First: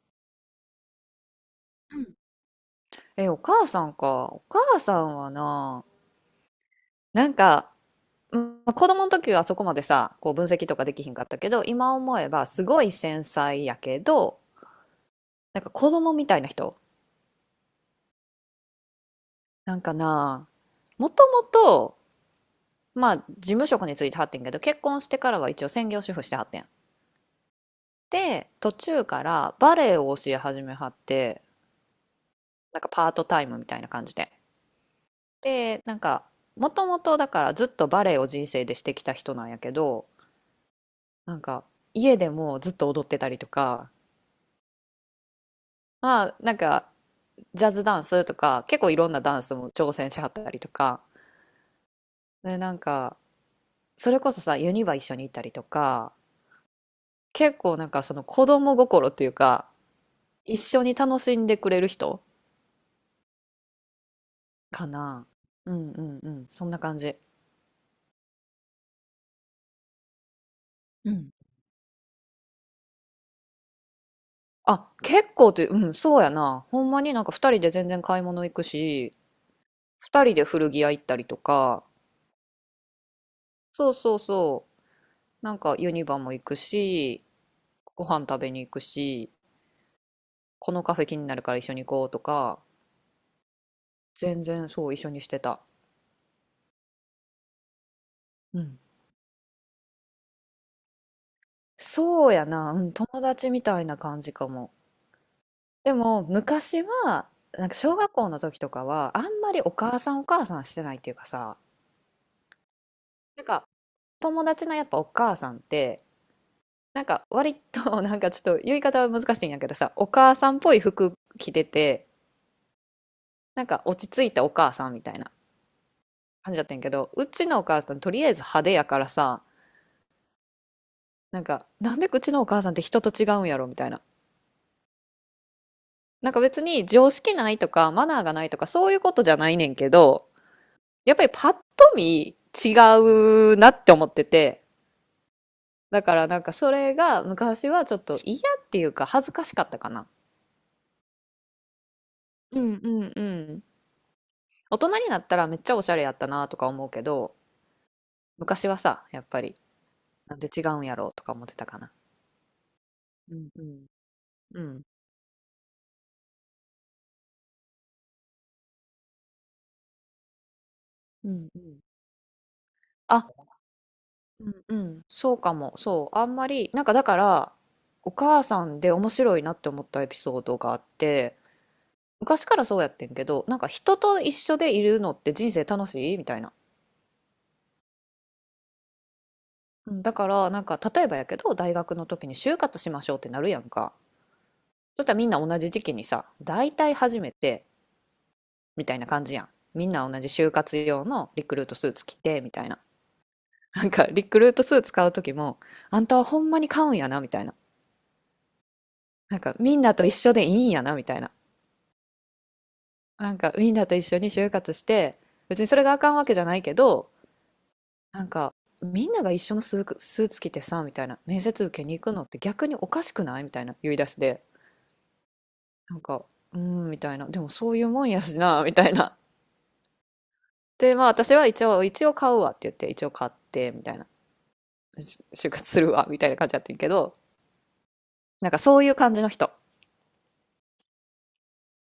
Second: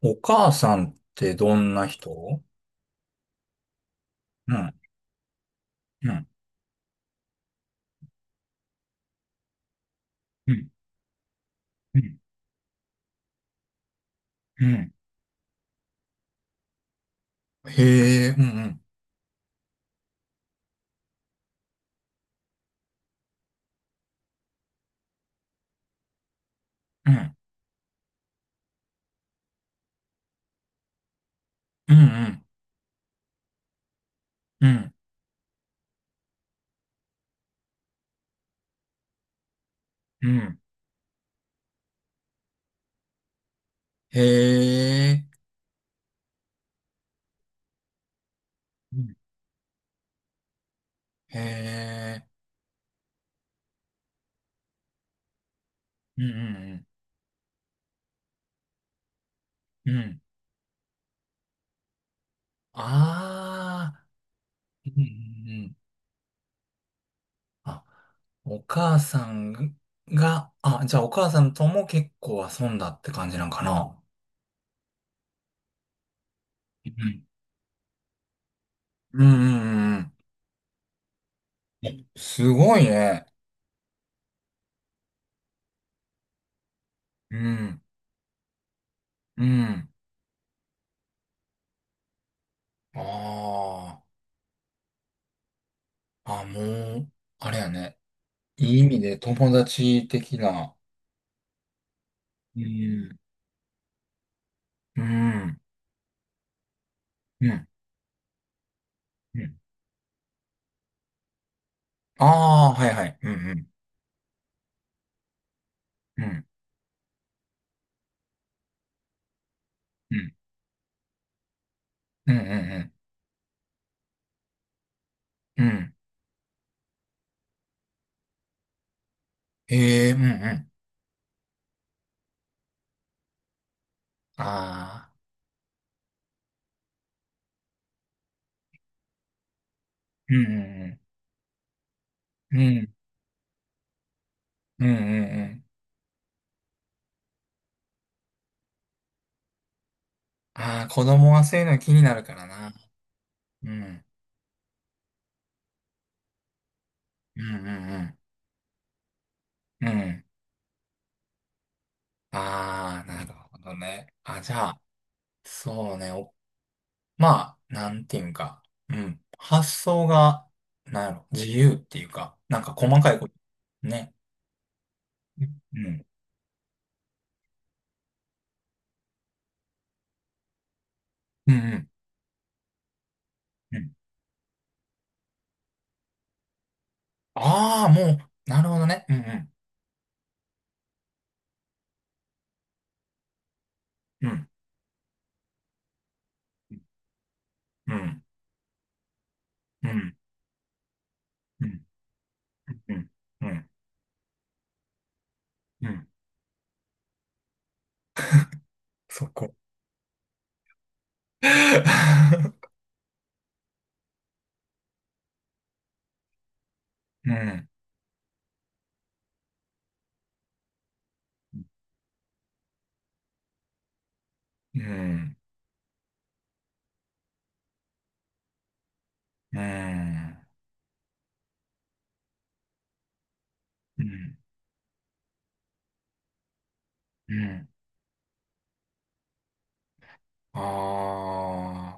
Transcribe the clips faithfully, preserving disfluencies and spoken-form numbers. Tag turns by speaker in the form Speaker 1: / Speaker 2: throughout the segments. Speaker 1: お母さんってどんな
Speaker 2: うん。
Speaker 1: 人？
Speaker 2: え、お母さんか。お
Speaker 1: うん、
Speaker 2: 母さんはな、
Speaker 1: うん、
Speaker 2: なんか、うん、まあ子供の時はそこまでさ、こう分
Speaker 1: う
Speaker 2: 析
Speaker 1: ん、
Speaker 2: とかできひんかったけど、今
Speaker 1: う
Speaker 2: 思
Speaker 1: ん、
Speaker 2: えばすごい繊細やけど、
Speaker 1: うん。
Speaker 2: なんか子供みたいな人。
Speaker 1: へえ、うん、うん、
Speaker 2: なんかな、もともと、まあ事務職に就いてはってんけど、結婚してからは一応専業主婦してはってん。
Speaker 1: うん、
Speaker 2: で、途中からバレエを教え始めはって、
Speaker 1: うん、
Speaker 2: なんかパートタイムみたいな感じで。
Speaker 1: うん、
Speaker 2: で、なんか、もともとだからずっとバレエを人生でしてきた人なんやけど、
Speaker 1: うん。
Speaker 2: なんか家でもずっと踊ってたりとか、
Speaker 1: へえ、
Speaker 2: まあなんかジャズダンスとか結構い
Speaker 1: う
Speaker 2: ろん
Speaker 1: ん、
Speaker 2: なダンスも挑戦しはったりとか、
Speaker 1: へえ、
Speaker 2: でなんかそれこそさユニバ一緒に行ったりとか、
Speaker 1: うん、
Speaker 2: 結構なんかその子供心っていうか
Speaker 1: うん、うん。うん
Speaker 2: 一緒に楽しんでくれる人
Speaker 1: ああ、
Speaker 2: か
Speaker 1: うん、う
Speaker 2: な。
Speaker 1: ん。う
Speaker 2: う
Speaker 1: ん
Speaker 2: んうんうん、そんな感じ。
Speaker 1: あ、お母さんが、あ、じゃあお
Speaker 2: う
Speaker 1: 母
Speaker 2: ん。
Speaker 1: さんとも結構遊んだって感じなんかな。
Speaker 2: あ、結構って、うん、そうやな。ほ
Speaker 1: う
Speaker 2: んまに
Speaker 1: ん、
Speaker 2: なんか二人で全然買い物行くし、
Speaker 1: うん、うん、うん。
Speaker 2: 二人で古着屋行ったりとか、
Speaker 1: うんすごいね。
Speaker 2: そうそうそう、なんかユニバも行くし、
Speaker 1: うん、
Speaker 2: ご飯食べに行くし、
Speaker 1: うん。
Speaker 2: このカフェ気になるから一緒に行こうとか、
Speaker 1: ああ。
Speaker 2: 全然そう一緒にしてた。
Speaker 1: あ、もう、あれやね。
Speaker 2: う
Speaker 1: いい
Speaker 2: ん。
Speaker 1: 意味で友達的な。
Speaker 2: そうや
Speaker 1: う
Speaker 2: な、うん、
Speaker 1: ん。
Speaker 2: 友達みたいな感じかも。
Speaker 1: うん、
Speaker 2: でも昔は、
Speaker 1: う
Speaker 2: な
Speaker 1: ん、
Speaker 2: んか小学校の時とかは、あ
Speaker 1: う
Speaker 2: んま
Speaker 1: ん。
Speaker 2: りお母さんお母さんしてないっていうかさ、
Speaker 1: ああ、はいはい。う
Speaker 2: なんか
Speaker 1: ん、
Speaker 2: 友達のやっぱお母さんって、
Speaker 1: うん、
Speaker 2: なんか割と なんかちょっと言い方は難しいんやけどさ、お
Speaker 1: うん、
Speaker 2: 母さんっぽい服着てて、
Speaker 1: うん、うん、
Speaker 2: なんか落ち着いたお母さんみたいな
Speaker 1: うん、うん。うん
Speaker 2: 感じだったんやけど、うちのお母さんとりあえず派手やからさ、
Speaker 1: ええ、うん、うん。
Speaker 2: なんか、なんでうちのお母さんって人と違うんやろみたいな。
Speaker 1: ああ、
Speaker 2: なんか別に常識ないとかマナーがないとかそういうことじゃないねんけど、
Speaker 1: うん、
Speaker 2: やっぱりパッと見
Speaker 1: うん、
Speaker 2: 違
Speaker 1: うん、
Speaker 2: うなって思ってて、
Speaker 1: うん、うん、うん。うん
Speaker 2: だからなんかそれが昔はちょっと嫌っていうか恥ずかしかったかな。
Speaker 1: ああ、子供はそういうの気になるから
Speaker 2: う
Speaker 1: な。
Speaker 2: んうんうん。
Speaker 1: うん、
Speaker 2: 大人になったらめっちゃおしゃれやったなとか思うけど、
Speaker 1: うん、うん、
Speaker 2: 昔はさ、やっぱり
Speaker 1: うん、うん。
Speaker 2: なんで違うんやろうとか思ってたかな。
Speaker 1: ああ、なる
Speaker 2: うん
Speaker 1: ほ
Speaker 2: う
Speaker 1: ど
Speaker 2: ん。
Speaker 1: ね。あ、じ
Speaker 2: う
Speaker 1: ゃあ、
Speaker 2: ん
Speaker 1: そうね。まあ、なんていうんか、うん。発想が、なんやろ、
Speaker 2: う
Speaker 1: 自
Speaker 2: んう
Speaker 1: 由っ
Speaker 2: ん。
Speaker 1: ていうか、なんか細かいこと。ね。
Speaker 2: うんうん、そう
Speaker 1: う
Speaker 2: かも、
Speaker 1: ん。
Speaker 2: そう、あんまり、なんかだから、お母さんで面白いなって思ったエピソードがあって、
Speaker 1: うん。うん。
Speaker 2: 昔からそうやってんけど、なんか
Speaker 1: うん。
Speaker 2: 人と一緒でいるのって人生楽しいみたいな。
Speaker 1: ああ、もう、なるほどね。うん。
Speaker 2: うん、だから、なんか例えばやけど、大学の時に就活しましょうってなるやんか。
Speaker 1: うん。
Speaker 2: そしたらみんな同じ時期にさ、大体初めて
Speaker 1: うん。
Speaker 2: みたいな感じやん。み
Speaker 1: う
Speaker 2: んな
Speaker 1: ん。
Speaker 2: 同じ就活用のリクル
Speaker 1: う
Speaker 2: ート
Speaker 1: ん。
Speaker 2: スーツ着てみたいな。
Speaker 1: うん。うん。
Speaker 2: なんかリクルートスーツ買う時も、
Speaker 1: う
Speaker 2: あ
Speaker 1: ん。
Speaker 2: んたはほんまに買うんやなみたいな。
Speaker 1: そ
Speaker 2: なん
Speaker 1: こ。
Speaker 2: かみんなと一緒でいいんやなみたいな。なんかウィンダーと一緒に就活して、別にそれがあかんわけじゃないけど、
Speaker 1: うん。
Speaker 2: なんかみんなが一緒のスーツ、スーツ着てさ、みたいな、面接受けに行くのって逆におかしくないみたいな言い出しで、
Speaker 1: うん。
Speaker 2: なんか、うーん、みたいな、でもそういうもんやしな、みたいな。
Speaker 1: うん。
Speaker 2: で、まあ私は一応、一応買うわって言って、一応買って、みたい
Speaker 1: う
Speaker 2: な、
Speaker 1: ん。
Speaker 2: し就活するわ、みたいな感じだったけど、
Speaker 1: うん。
Speaker 2: なんかそういう感じの人。
Speaker 1: あ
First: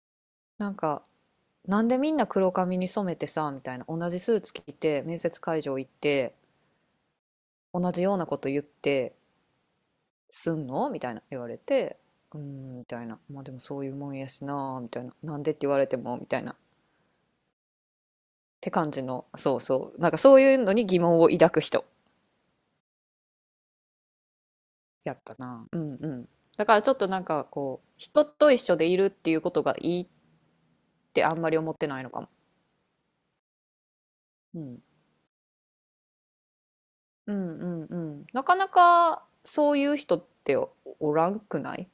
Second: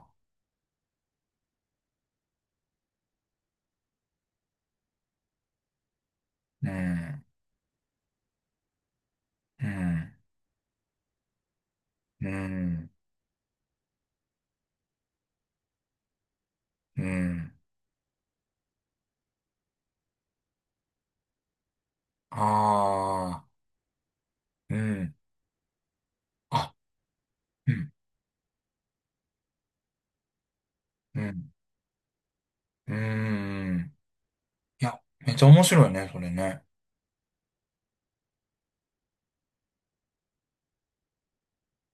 Speaker 1: あ。
Speaker 2: なんか、なんでみんな黒髪に染めてさ、みたいな、同じスーツ着て、面接会場行って、
Speaker 1: うん。
Speaker 2: 同じようなこと言って、
Speaker 1: うん。
Speaker 2: すんのみたいな言われて、
Speaker 1: う
Speaker 2: うーん、み
Speaker 1: ん。
Speaker 2: たいな。まあでもそういうもんやしな、みたいな。なんでって言われても、みたいな。っ
Speaker 1: うん。
Speaker 2: て感じの、そうそう。なんかそういうのに疑問を抱く人
Speaker 1: ああ。うん。
Speaker 2: やったな。うんうん。だ
Speaker 1: あ、
Speaker 2: からちょっとなんか
Speaker 1: う
Speaker 2: こう、
Speaker 1: ん。
Speaker 2: 人と一緒でいるっていうことがいいっ
Speaker 1: う
Speaker 2: てあんま
Speaker 1: ん
Speaker 2: り思ってないのかも。
Speaker 1: うーん。
Speaker 2: うん。
Speaker 1: いや、めっちゃ面白いね、それね。
Speaker 2: うんうんうん。なかなかそういう人っておらんくない？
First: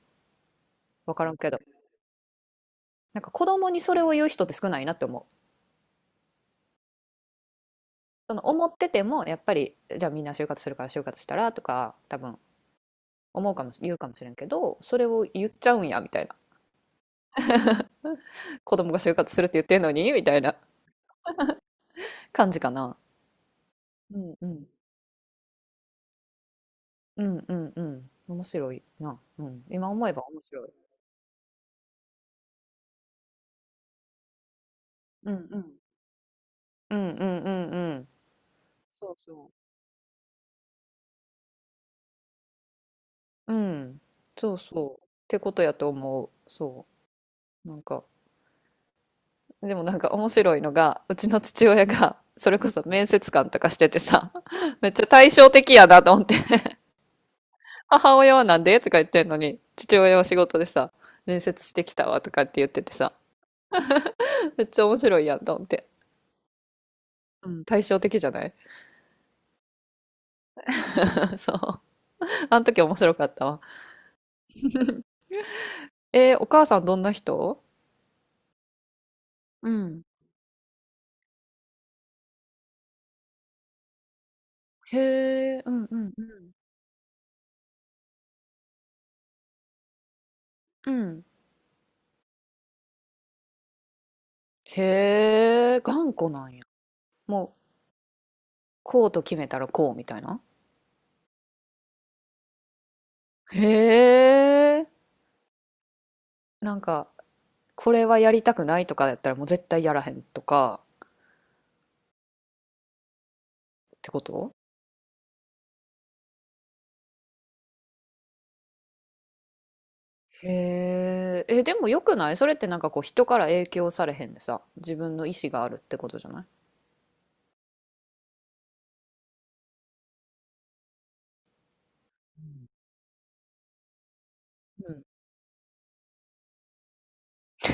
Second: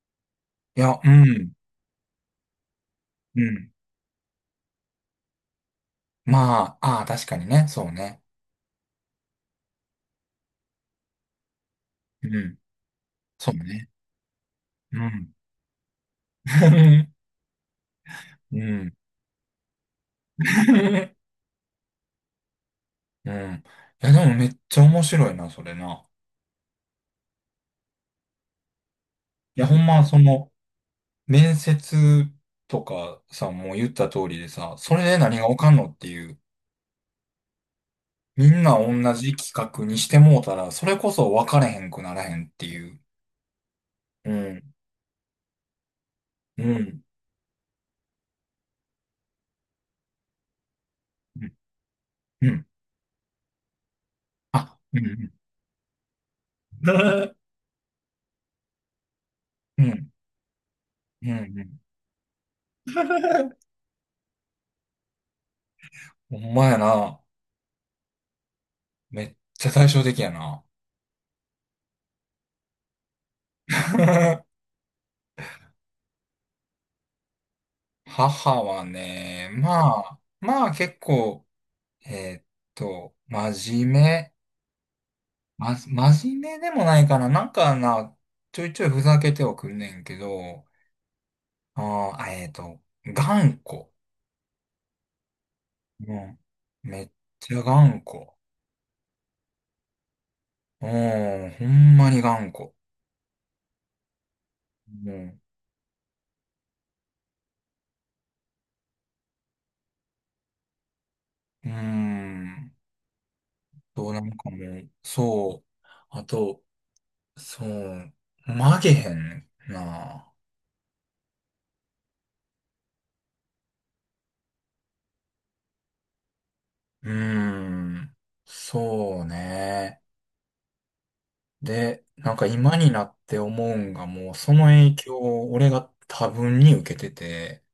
Speaker 1: いや、う
Speaker 2: わからんけ
Speaker 1: ん。
Speaker 2: ど。なんか
Speaker 1: う
Speaker 2: 子
Speaker 1: ん。
Speaker 2: 供にそれを言う人って少ないなって思う。
Speaker 1: まあ、ああ、確かにね、そうね。
Speaker 2: その思っててもやっぱりじゃあみんな就活するから就活したらとか多
Speaker 1: う
Speaker 2: 分
Speaker 1: ん。そ
Speaker 2: 思
Speaker 1: う
Speaker 2: うかもし、
Speaker 1: ね。
Speaker 2: 言うかもしれんけど、
Speaker 1: う
Speaker 2: それを
Speaker 1: ん。
Speaker 2: 言っちゃうんや、みたいな。
Speaker 1: う
Speaker 2: 子供
Speaker 1: ん。
Speaker 2: が就活するって言ってんのに、みたいな 感じかな。
Speaker 1: うん。いや、
Speaker 2: う
Speaker 1: でも
Speaker 2: ん
Speaker 1: め
Speaker 2: う
Speaker 1: っ
Speaker 2: ん。
Speaker 1: ちゃ面白いな、それな。
Speaker 2: うんうんうん。面白いな。う
Speaker 1: い
Speaker 2: ん。
Speaker 1: や、ほん
Speaker 2: 今
Speaker 1: ま、
Speaker 2: 思え
Speaker 1: そ
Speaker 2: ば面
Speaker 1: の、
Speaker 2: 白い。
Speaker 1: 面接とかさ、もう言った通りでさ、それで
Speaker 2: う
Speaker 1: 何が
Speaker 2: ん
Speaker 1: わ
Speaker 2: う
Speaker 1: か
Speaker 2: ん。
Speaker 1: んのっていう、
Speaker 2: うんうんうんうん。
Speaker 1: みんな同
Speaker 2: そう
Speaker 1: じ
Speaker 2: そ
Speaker 1: 企画にしてもうたら、それこそ分かれへんくならへんっていう。
Speaker 2: う。うん。
Speaker 1: う
Speaker 2: そう
Speaker 1: ん。
Speaker 2: そう。ってことやと思う。
Speaker 1: う
Speaker 2: そ
Speaker 1: ん。
Speaker 2: う。なんか、でもなんか面白いのが、うちの
Speaker 1: うん。
Speaker 2: 父親が、そ
Speaker 1: う
Speaker 2: れ
Speaker 1: ん
Speaker 2: こそ面接官とかしててさ、
Speaker 1: あ、
Speaker 2: めっ
Speaker 1: う
Speaker 2: ち
Speaker 1: ん。
Speaker 2: ゃ
Speaker 1: う
Speaker 2: 対
Speaker 1: ん
Speaker 2: 照的やなと思って。母親はなんでとか言ってんのに、
Speaker 1: う
Speaker 2: 父
Speaker 1: ん。
Speaker 2: 親は仕事でさ、
Speaker 1: うん。
Speaker 2: 面
Speaker 1: う
Speaker 2: 接し
Speaker 1: ん。
Speaker 2: てきたわとかって言っててさ、めっちゃ面白いやんと思って。
Speaker 1: ほんまやな。
Speaker 2: うん、対照的じゃない？
Speaker 1: めっちゃ対照的やな。
Speaker 2: そう。あの時面白かったわ。えー、お母さんどんな人？
Speaker 1: 母はね、
Speaker 2: う
Speaker 1: ま
Speaker 2: ん。
Speaker 1: あ、まあ結構、えーっと、真面目。
Speaker 2: へえ、う
Speaker 1: ま、
Speaker 2: んうんう
Speaker 1: 真面
Speaker 2: ん。
Speaker 1: 目でもないかな。なんかな、ちょいちょいふざけてはくんねんけど、
Speaker 2: うん。
Speaker 1: あー、あえーっと、頑固。
Speaker 2: へえ、
Speaker 1: う
Speaker 2: 頑固
Speaker 1: ん。
Speaker 2: なんや。
Speaker 1: めっ
Speaker 2: も
Speaker 1: ち
Speaker 2: う、
Speaker 1: ゃ頑固。
Speaker 2: こうと決めたらこうみたいな。
Speaker 1: うん、ほんまに頑固。
Speaker 2: へえ、
Speaker 1: うん。
Speaker 2: なんか、これはやりたくないとかやったらもう絶対やらへんとか
Speaker 1: うーん。
Speaker 2: って
Speaker 1: と、な
Speaker 2: こ
Speaker 1: んか
Speaker 2: と？
Speaker 1: もう、そう。あと、そう、曲げへんな。
Speaker 2: へえ、え、でもよくない、それって？なんかこう人から影響されへんでさ、自分の意思があるってことじゃない？
Speaker 1: うーん、そうね。で、なんか今になって思うんが、もうその
Speaker 2: う
Speaker 1: 影
Speaker 2: ん。
Speaker 1: 響を俺が多分に受けてて、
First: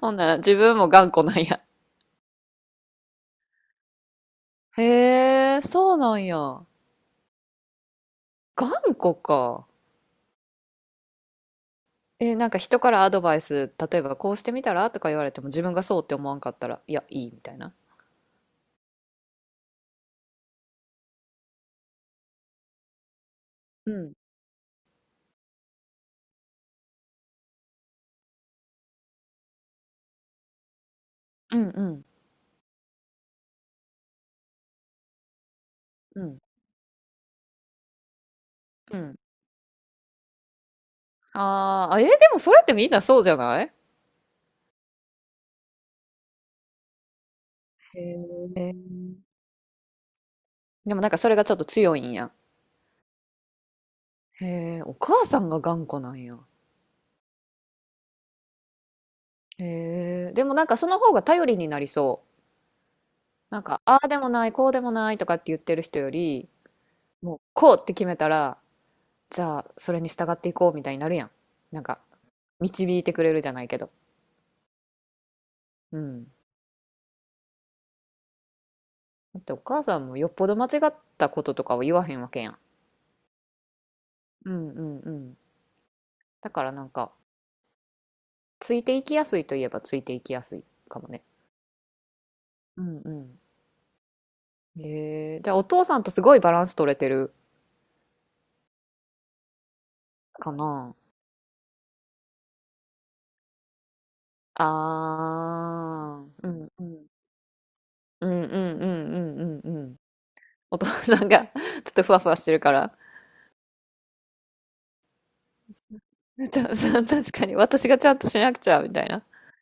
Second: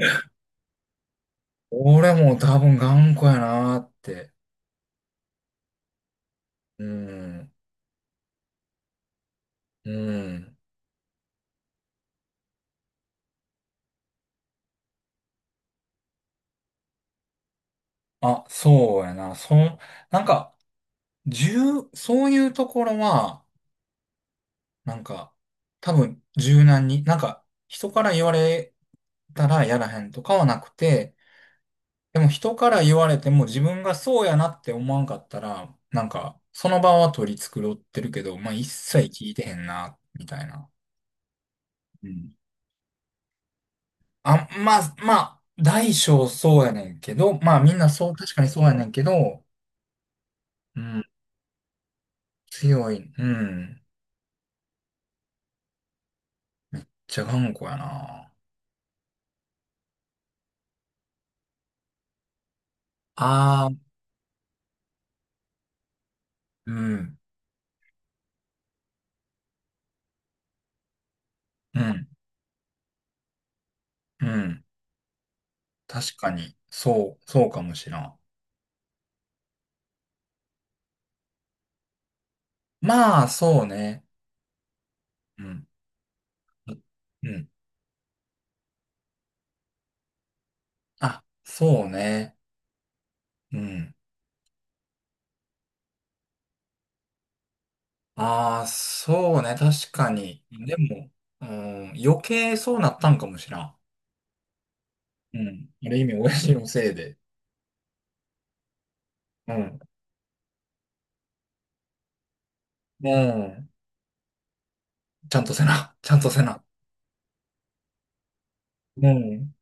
Speaker 2: ほんなら自分も頑固なんや。
Speaker 1: 俺も多分頑固やなーって。
Speaker 2: へえ、そうなんや。
Speaker 1: うん、
Speaker 2: 頑固か。
Speaker 1: うん。
Speaker 2: え、なんか人からアドバイス、例えばこうしてみたらとか言われても自分がそうって思わんかったら、いや、いいみたいな。
Speaker 1: あ、そうやな。その、なんか、重、そういうところは、
Speaker 2: うん。
Speaker 1: なんか、多分柔軟に、なんか、人から言われたらやらへんとかはなくて、
Speaker 2: うんうん
Speaker 1: でも人から言われても自分がそうやなって思わんかったら、なん
Speaker 2: う
Speaker 1: か、
Speaker 2: ん
Speaker 1: その場は取り繕ってるけど、まあ一
Speaker 2: うん。
Speaker 1: 切聞いてへんな、みたいな。
Speaker 2: あーあ、え、
Speaker 1: う
Speaker 2: で
Speaker 1: ん。
Speaker 2: もそれってみんなそうじゃない？
Speaker 1: あ、まあ、まあ、大小そうやねんけど、まあみんな
Speaker 2: へ
Speaker 1: そう、確かに
Speaker 2: え。
Speaker 1: そう
Speaker 2: へえ。
Speaker 1: やねんけど、う
Speaker 2: でも
Speaker 1: ん、
Speaker 2: なんかそれがちょっと強いんや。
Speaker 1: 強い、うん、
Speaker 2: へえ、お母さんが頑固なんや。
Speaker 1: じゃがんこやな。
Speaker 2: へえ、でもなんかその方が頼りになりそう。なん
Speaker 1: あ
Speaker 2: か、
Speaker 1: あ、
Speaker 2: ああでもない、こうでもないとかって言ってる人より、
Speaker 1: うん、
Speaker 2: もうこうって決めたら、じゃあそれに従っていこうみたいになるやん。
Speaker 1: う
Speaker 2: なんか、
Speaker 1: ん、
Speaker 2: 導いてくれるじゃないけど。
Speaker 1: うん、
Speaker 2: う
Speaker 1: 確
Speaker 2: ん。
Speaker 1: かに、そう、そうかもしらん。
Speaker 2: だってお母さんもよっぽど間違ったこととかを言わへんわけやん。
Speaker 1: まあ、そうね。
Speaker 2: うんうんうん。
Speaker 1: うん、
Speaker 2: だからなんか、
Speaker 1: うん、
Speaker 2: ついていきやすいといえばついていきやすいかもね。
Speaker 1: あ、そうね。
Speaker 2: うんう
Speaker 1: うん。
Speaker 2: ん。へえ、じゃあお父さんとすごいバランス取れてる
Speaker 1: ああ、そうね、確かに。
Speaker 2: か
Speaker 1: で
Speaker 2: な。
Speaker 1: も、うん、余計そうなったんかもしらん。
Speaker 2: あ
Speaker 1: うん。ある意味、
Speaker 2: あ、
Speaker 1: 親
Speaker 2: う
Speaker 1: 父の
Speaker 2: んう
Speaker 1: せい
Speaker 2: ん。
Speaker 1: で。
Speaker 2: うんうんうんう
Speaker 1: う
Speaker 2: んうん
Speaker 1: ん。
Speaker 2: うん。お父さんが ちょっとふわふわしてるから。
Speaker 1: うん。ちゃんとせな。ちゃんとせ
Speaker 2: ち
Speaker 1: な。
Speaker 2: ゃ、そう、確かに私がちゃんとしなくちゃみた
Speaker 1: う
Speaker 2: いな。
Speaker 1: ん。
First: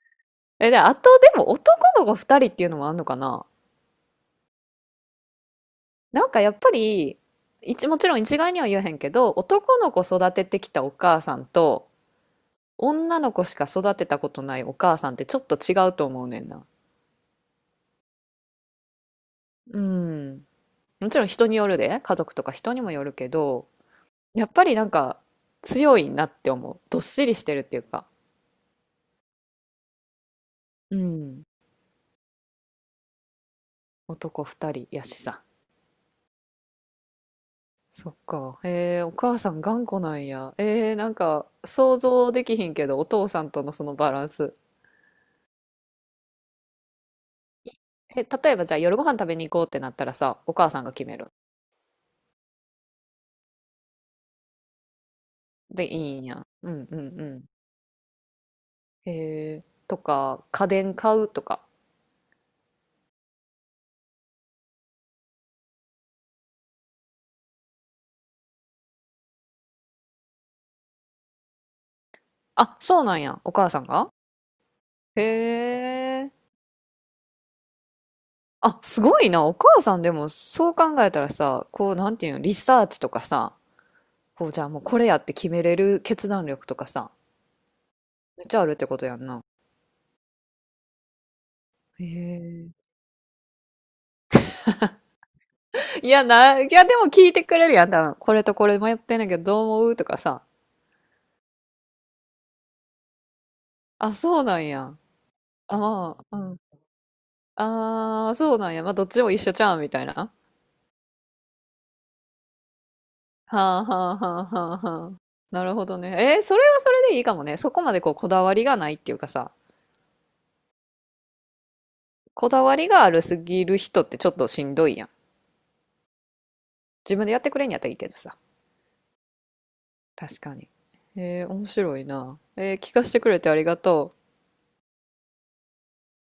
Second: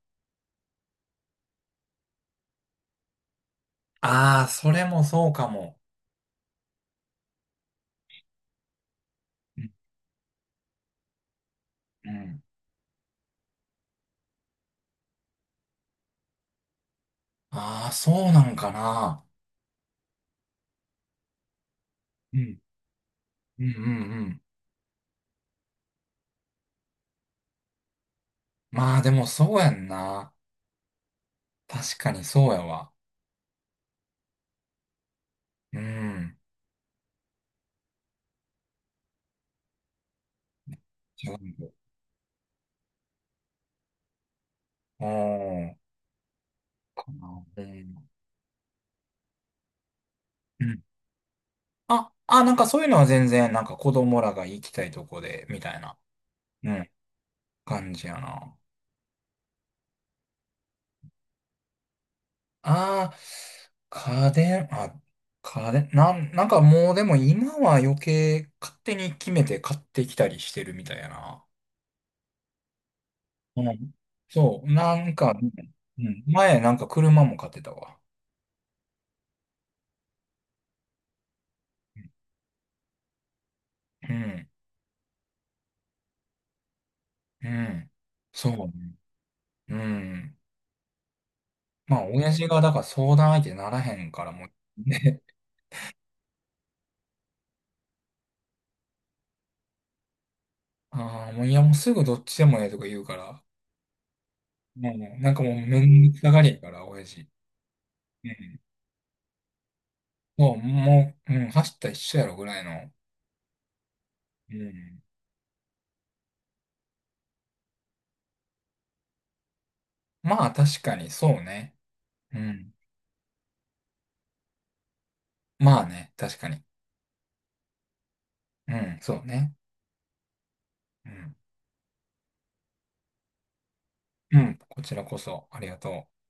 Speaker 2: え、で、あとでも男の子ふたりっていうのもあんのかな？
Speaker 1: ああ、それもそうかも。
Speaker 2: なんかやっぱり、一、もちろん一概には言えへんけど、
Speaker 1: うん
Speaker 2: 男の子育ててきたお母さんと、
Speaker 1: うん。
Speaker 2: 女の子しか育てたことないお母さんってちょっと違うと思うねんな。
Speaker 1: ああー、そうなんかな。
Speaker 2: うん。もちろん人によるで、家族
Speaker 1: う
Speaker 2: とか
Speaker 1: ん。
Speaker 2: 人にもよるけ
Speaker 1: うん
Speaker 2: ど、
Speaker 1: うんうん。
Speaker 2: やっぱりなんか強いなって思う。どっしりしてるっていうか。
Speaker 1: まあ、でもそうやんな。
Speaker 2: うん。
Speaker 1: 確かにそうやわ。
Speaker 2: 男二人やしさ。
Speaker 1: うん。
Speaker 2: そっか。ええ、お母さん頑固なんや。えー、なん
Speaker 1: 違
Speaker 2: か
Speaker 1: う。
Speaker 2: 想像できひんけど、お父さんとのそのバランス。
Speaker 1: うん。かな。う
Speaker 2: え、例えばじゃあ夜ご飯食べに行こうってなったらさ、お母さんが
Speaker 1: ん。
Speaker 2: 決める？
Speaker 1: あ、あ、なんかそういうのは全然、なんか子供らが行きたいとこで、みたい
Speaker 2: で、い
Speaker 1: な、
Speaker 2: いんや。う
Speaker 1: う
Speaker 2: ん
Speaker 1: ん、
Speaker 2: うんうん。
Speaker 1: 感じやな。
Speaker 2: へえ、とか、家電買うとか。
Speaker 1: ああ、家電、あ、家電、なん、なんかもうでも今は余計勝手に決めて買ってきたりしてるみたいやな。
Speaker 2: あ、そうなんや。お
Speaker 1: う
Speaker 2: 母さん
Speaker 1: ん。
Speaker 2: が？
Speaker 1: そう、なんか、
Speaker 2: へ
Speaker 1: うん、
Speaker 2: え。
Speaker 1: 前なんか車も買ってたわ。
Speaker 2: あ、すごいな。お母さんでもそう考えたらさ、こう、なんていうの、リサーチとかさ、
Speaker 1: う
Speaker 2: こ
Speaker 1: ん、
Speaker 2: う、じゃあもうこれやって決めれる決断力とかさ、
Speaker 1: うん、
Speaker 2: めっ
Speaker 1: そ
Speaker 2: ちゃあ
Speaker 1: う
Speaker 2: るって
Speaker 1: ね。
Speaker 2: ことやんな。
Speaker 1: うん。まあ、
Speaker 2: へ
Speaker 1: 親父がだ
Speaker 2: え。
Speaker 1: から相談相手ならへんからもう、
Speaker 2: いやな、いやでも聞いてくれるやん、多分。これとこれ迷ってんねんけど、どう思うとかさ。
Speaker 1: ああ、もういやもうすぐどっちでもええとか言うから、
Speaker 2: あ、そうなん
Speaker 1: も
Speaker 2: や。
Speaker 1: う、なんかもう
Speaker 2: あ、
Speaker 1: めんど
Speaker 2: ま
Speaker 1: くさ
Speaker 2: あ、
Speaker 1: がり
Speaker 2: うん。
Speaker 1: やから、親父。う
Speaker 2: ああ、そう
Speaker 1: ん。
Speaker 2: なんや。まあ、どっちも一緒ちゃうんみたいな。
Speaker 1: そう、もう、うん、走ったら一緒やろぐらいの。
Speaker 2: はあ、はあ、はあ、
Speaker 1: う
Speaker 2: はあ、
Speaker 1: ん。
Speaker 2: はあ。なるほどね。えー、それはそれでいいかもね。そこまでこう、こだわりがないっていうかさ、
Speaker 1: まあ、確かに、そうね。う
Speaker 2: こだ
Speaker 1: ん。
Speaker 2: わりがあるすぎる人ってちょっとしんどいやん。
Speaker 1: まあね、確かに。
Speaker 2: 自分でやってくれんやったらいいけどさ。
Speaker 1: うん、そうね。
Speaker 2: 確かに。
Speaker 1: うん。
Speaker 2: えー面白いな。えー聞かせてくれてありがとう。
Speaker 1: うん、こちらこそ、ありがとう。